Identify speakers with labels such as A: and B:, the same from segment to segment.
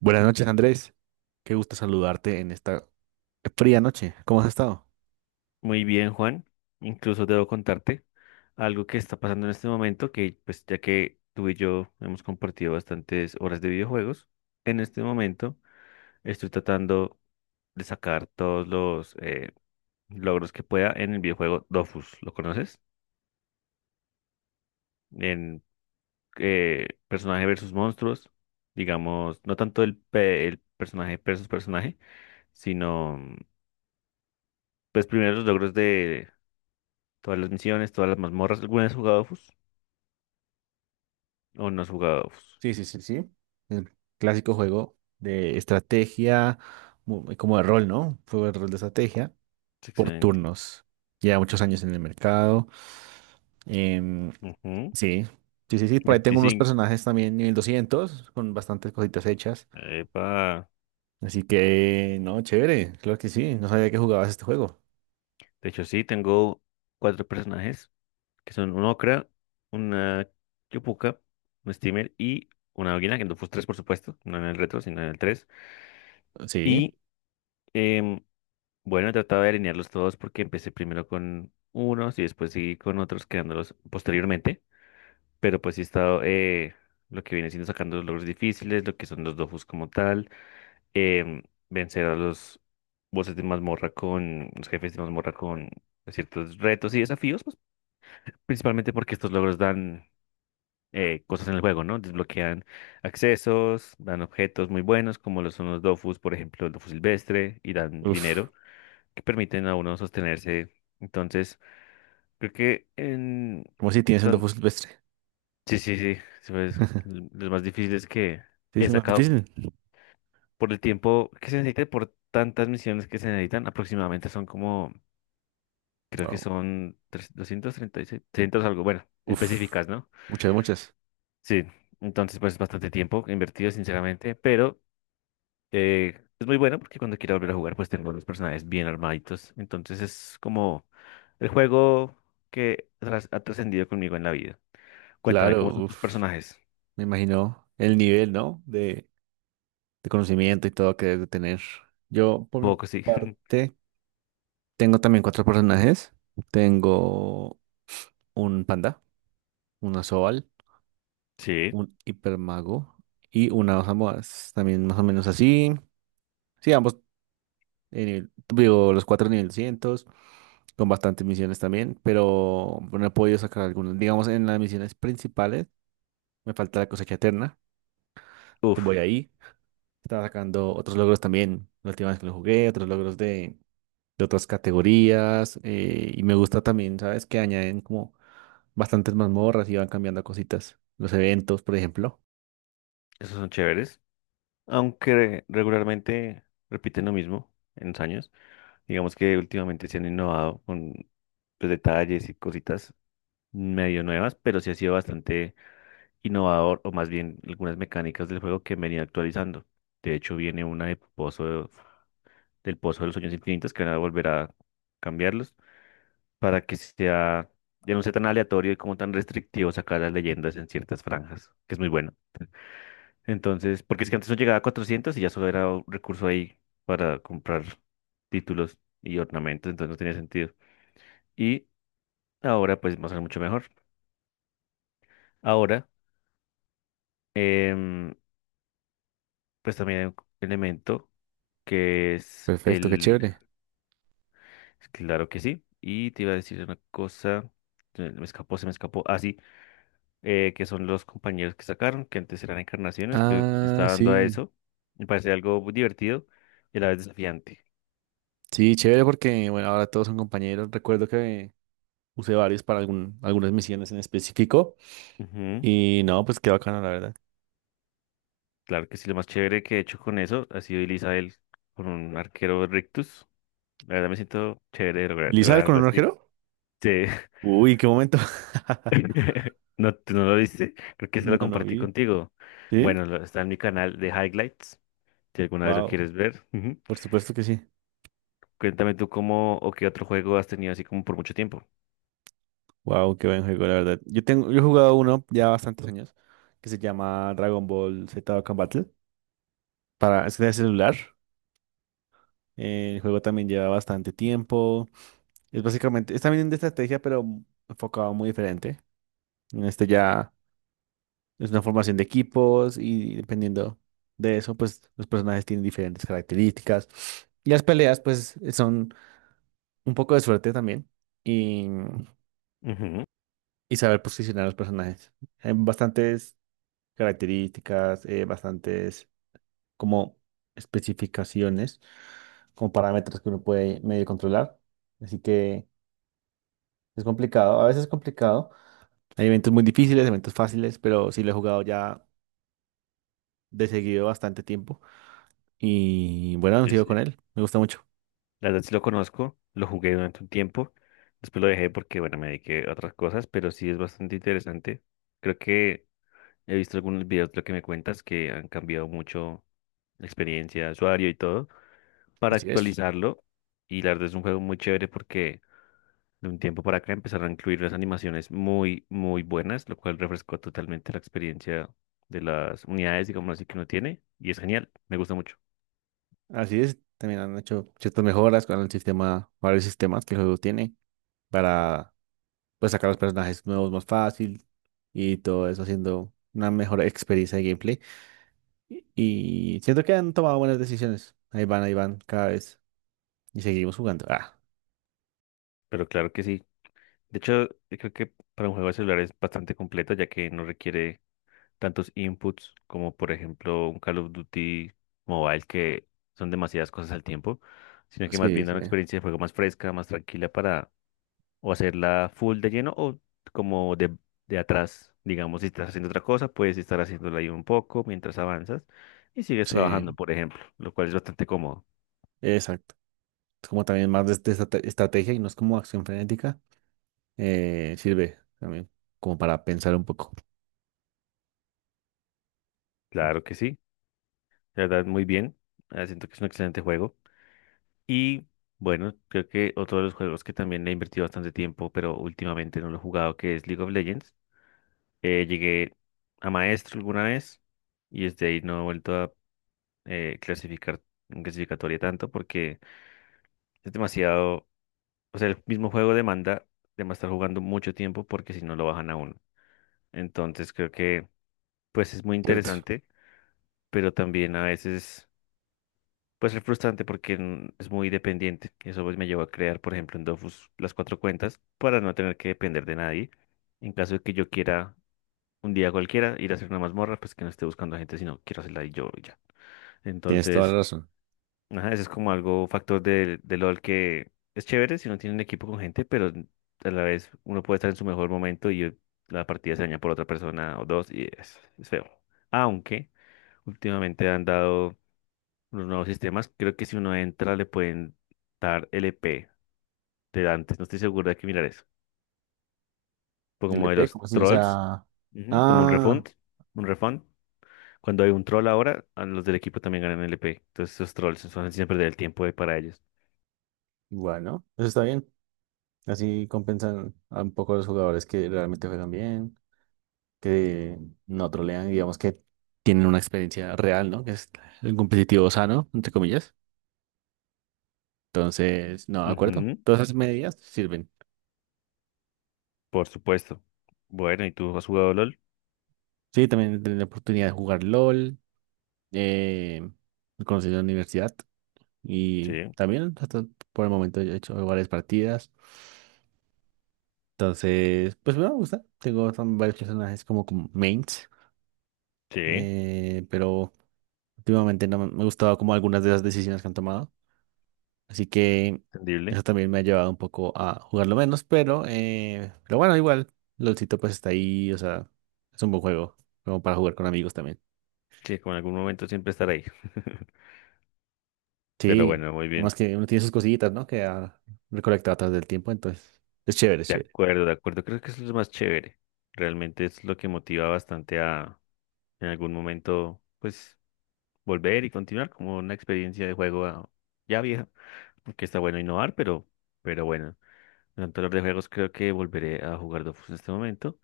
A: Buenas noches, Andrés. Qué gusto saludarte en esta fría noche. ¿Cómo has estado?
B: Muy bien, Juan. Incluso debo contarte algo que está pasando en este momento, que pues ya que tú y yo hemos compartido bastantes horas de videojuegos, en este momento estoy tratando de sacar todos los logros que pueda en el videojuego Dofus. ¿Lo conoces? En personaje versus monstruos, digamos, no tanto el personaje versus personaje, sino pues primero los logros de todas las misiones, todas las mazmorras. ¿Alguna vez has jugado Dofus? O no has jugado. Uf,
A: Sí, sí, sí, sí. El clásico juego de estrategia, como de rol, ¿no? Juego de rol de estrategia
B: es
A: por
B: excelente.
A: turnos. Lleva muchos años en el mercado. Em,
B: Ujú.
A: sí, sí, sí, sí. Por ahí tengo unos
B: 25.
A: personajes también nivel 200 con bastantes cositas hechas.
B: Epa.
A: Así que no, chévere. Claro que sí. No sabía que jugabas este juego.
B: De hecho, sí, tengo cuatro personajes, que son un Okra, una Yopuka, un Steamer y una Águila, que no fue tres, por supuesto, no en el retro, sino en el tres.
A: Sí.
B: Y em, bueno, he tratado de alinearlos todos porque empecé primero con unos y después seguí con otros, creándolos posteriormente. Pero pues sí he estado lo que viene siendo sacando los logros difíciles, lo que son los dofus como tal, em, vencer a los bosses de mazmorra con, los jefes de mazmorra con ciertos retos y desafíos, pues, principalmente porque estos logros dan cosas en el juego, ¿no? Desbloquean accesos, dan objetos muy buenos, como lo son los dofus, por ejemplo, el dofus silvestre, y dan
A: Uf.
B: dinero que permiten a uno sostenerse. Entonces, creo que en...
A: ¿Cómo si tienes el
B: don-
A: Dofus Silvestre?
B: Sí, sí, sí, sí, pues, lo más difíciles que
A: Sí,
B: he
A: es más
B: sacado
A: difícil.
B: por el tiempo que se necesita, y por tantas misiones que se necesitan, aproximadamente son como, creo que
A: Wow.
B: son 236, 300 algo, bueno,
A: Uf.
B: específicas, ¿no?
A: Muchas, muchas.
B: Sí, entonces pues es bastante tiempo invertido, sinceramente, pero es muy bueno porque cuando quiero volver a jugar pues tengo los personajes bien armaditos, entonces es como el juego que ha trascendido conmigo en la vida. Cuéntame,
A: Claro,
B: ¿cómo son tus
A: uf.
B: personajes?
A: Me imagino el nivel, ¿no? De conocimiento y todo que debe tener. Yo, por mi
B: Poco, sí.
A: parte, tengo también cuatro personajes. Tengo un panda, una Sobal,
B: Sí,
A: un hipermago y una dos amoas. También más o menos así. Sí, ambos, digo, los cuatro nivel 200, con bastantes misiones también, pero no he podido sacar algunas. Digamos, en las misiones principales me falta la cosecha eterna. Entonces
B: uff,
A: voy ahí. Estaba sacando otros logros también, la última vez que lo jugué, otros logros de otras categorías. Y me gusta también, ¿sabes? Que añaden como bastantes mazmorras y van cambiando cositas. Los eventos, por ejemplo.
B: esos son chéveres. Aunque regularmente repiten lo mismo en los años, digamos que últimamente se han innovado con, pues, detalles y cositas medio nuevas, pero sí ha sido bastante innovador, o más bien algunas mecánicas del juego que venía actualizando. De hecho, viene una de Pozo, del Pozo de los Sueños Infinitos que van a volver a cambiarlos para que sea, ya no sea tan aleatorio y como tan restrictivo sacar las leyendas en ciertas franjas, que es muy bueno. Entonces, porque es que antes no llegaba a 400 y ya solo era un recurso ahí para comprar títulos y ornamentos, entonces no tenía sentido. Y ahora pues va a ser mucho mejor. Ahora, em, pues también hay un elemento que es
A: Perfecto, qué
B: el...
A: chévere.
B: Claro que sí. Y te iba a decir una cosa, se me escapó, se me escapó. Ah, sí, que son los compañeros que sacaron, que antes eran encarnaciones, que
A: Ah,
B: está dando a
A: sí.
B: eso. Me parece algo muy divertido y a la vez desafiante.
A: Sí, chévere porque bueno, ahora todos son compañeros. Recuerdo que usé varios para algunas misiones en específico.
B: Ujú.
A: Y no, pues qué bacano, la verdad.
B: Claro que sí, lo más chévere que he hecho con eso ha sido Elizabeth con un arquero rictus. La verdad me siento chévere de lograr
A: ¿Lizar con
B: algo
A: un
B: así.
A: arquero?
B: Sí.
A: Uy, qué momento.
B: ¿No, tú no lo viste? Creo que se lo
A: No, no
B: compartí
A: vi.
B: contigo.
A: ¿Sí?
B: Bueno, está en mi canal de Highlights, si alguna vez lo
A: Wow,
B: quieres ver. Ujú.
A: por supuesto que sí.
B: Cuéntame tú cómo o qué otro juego has tenido así como por mucho tiempo.
A: Wow, qué buen juego, la verdad. Yo he jugado uno ya bastantes años que se llama Dragon Ball Z Dokkan Battle para es de celular. El juego también lleva bastante tiempo. Es básicamente, es también de estrategia, pero enfocado muy diferente. En este ya es una formación de equipos y dependiendo de eso, pues los personajes tienen diferentes características. Y las peleas, pues, son un poco de suerte también y,
B: Ujú.
A: y saber posicionar a los personajes. Hay bastantes características, bastantes como especificaciones, como parámetros que uno puede medio controlar. Así que es complicado, a veces es complicado. Hay eventos muy difíciles, eventos fáciles, pero sí lo he jugado ya de seguido bastante tiempo. Y bueno, han
B: Sí,
A: sido con
B: sí.
A: él, me gusta mucho.
B: La verdad sí lo conozco, lo jugué durante un tiempo, después lo dejé porque, bueno, me dediqué a otras cosas, pero sí es bastante interesante. Creo que he visto algunos videos de lo que me cuentas que han cambiado mucho la experiencia de usuario y todo para
A: Así es,
B: actualizarlo. Y la verdad es un juego muy chévere porque de un tiempo para acá empezaron a incluir las animaciones muy, muy buenas, lo cual refrescó totalmente la experiencia de las unidades, digamos así, que uno tiene. Y es genial, me gusta mucho.
A: así es. También han hecho ciertas mejoras con el sistema, varios sistemas que el juego tiene para pues, sacar los personajes nuevos más fácil y todo eso haciendo una mejor experiencia de gameplay. Y y siento que han tomado buenas decisiones. Ahí van, cada vez. Y seguimos jugando. Ah,
B: Pero claro que sí. De hecho, yo creo que para un juego de celular es bastante completo ya que no requiere tantos inputs como por ejemplo un Call of Duty Mobile, que son demasiadas cosas al tiempo, sino que más
A: sí,
B: bien da
A: sí,
B: una experiencia de juego más fresca, más tranquila para o hacerla full de lleno o como de atrás, digamos, si estás haciendo otra cosa, puedes estar haciéndola ahí un poco mientras avanzas y sigues trabajando,
A: sí,
B: por ejemplo, lo cual es bastante cómodo.
A: exacto. Es como también más de estrategia y no es como acción frenética. Sirve también como para pensar un poco,
B: Claro que sí, la verdad muy bien, siento que es un excelente juego, y bueno, creo que otro de los juegos que también le he invertido bastante tiempo, pero últimamente no lo he jugado, que es League of Legends. Llegué a maestro alguna vez y desde ahí no he vuelto a clasificar en clasificatoria tanto porque es demasiado, o sea, el mismo juego demanda de más estar jugando mucho tiempo porque si no lo bajan a uno. Entonces creo que pues es muy
A: ¿cierto?
B: interesante, pero también a veces puede ser frustrante porque es muy dependiente. Y eso pues me llevó a crear, por ejemplo, en Dofus las cuatro cuentas para no tener que depender de nadie. En caso de que yo quiera un día cualquiera ir a hacer una mazmorra, pues que no esté buscando a gente, sino quiero hacerla y yo y ya.
A: Tienes toda la
B: Entonces,
A: razón.
B: ajá, eso es como algo factor del de LOL, que es chévere si no tienen equipo con gente, pero a la vez uno puede estar en su mejor momento y la partida se daña por otra persona o dos y es feo. Aunque últimamente han dado unos nuevos sistemas, creo que si uno entra le pueden dar LP de antes, no estoy seguro de que mirar eso. Pero
A: ¿El
B: como de
A: EP,
B: los
A: como así? O
B: trolls,
A: sea,
B: ujú, como un
A: ah,
B: refund, un refund. Cuando hay un troll ahora, a los del equipo también ganan LP. Entonces esos trolls son siempre del tiempo para ellos.
A: bueno, eso está bien. Así compensan a un poco a los jugadores que realmente juegan bien, que no trolean, digamos que tienen una experiencia real, ¿no? Que es el competitivo sano, entre comillas. Entonces, no, de acuerdo.
B: Ujú,
A: Todas esas medidas sirven.
B: por supuesto. Bueno, ¿y tú has jugado LOL?
A: Sí, también tener la oportunidad de jugar LOL, eh, conocer la universidad y
B: Sí,
A: también hasta por el momento yo he hecho varias partidas. Entonces, pues me gusta. Tengo varios personajes como, como mains,
B: sí,
A: pero últimamente no me ha gustado como algunas de las decisiones que han tomado. Así que
B: entendible.
A: eso también me ha llevado un poco a jugarlo menos, pero bueno, igual, LOLcito pues está ahí, o sea, es un buen juego, como para jugar con amigos también.
B: Sí, como en algún momento siempre estar ahí. Pero
A: Sí,
B: bueno, muy bien.
A: además que uno tiene sus cosillitas, ¿no? Que ha recolectado a través del tiempo, entonces es chévere, es
B: De
A: chévere.
B: acuerdo, de acuerdo. Creo que eso es lo más chévere. Realmente es lo que motiva bastante a en algún momento, pues, volver y continuar como una experiencia de juego, ya vieja. Porque está bueno innovar, pero bueno. Durante los de juegos creo que volveré a jugar Dofus en este momento.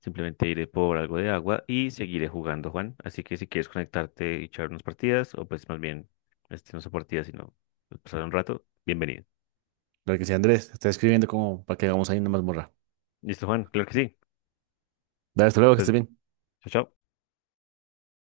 B: Simplemente iré por algo de agua y seguiré jugando, Juan. Así que si quieres conectarte y echar unas partidas, o pues más bien, este no son partidas, sino pues, pasar un rato, bienvenido.
A: Claro que sí, Andrés, está escribiendo como para que hagamos ahí una mazmorra.
B: ¿Listo, Juan? Claro que sí.
A: Dale, hasta luego, que
B: Pues,
A: estés bien.
B: chao, chao.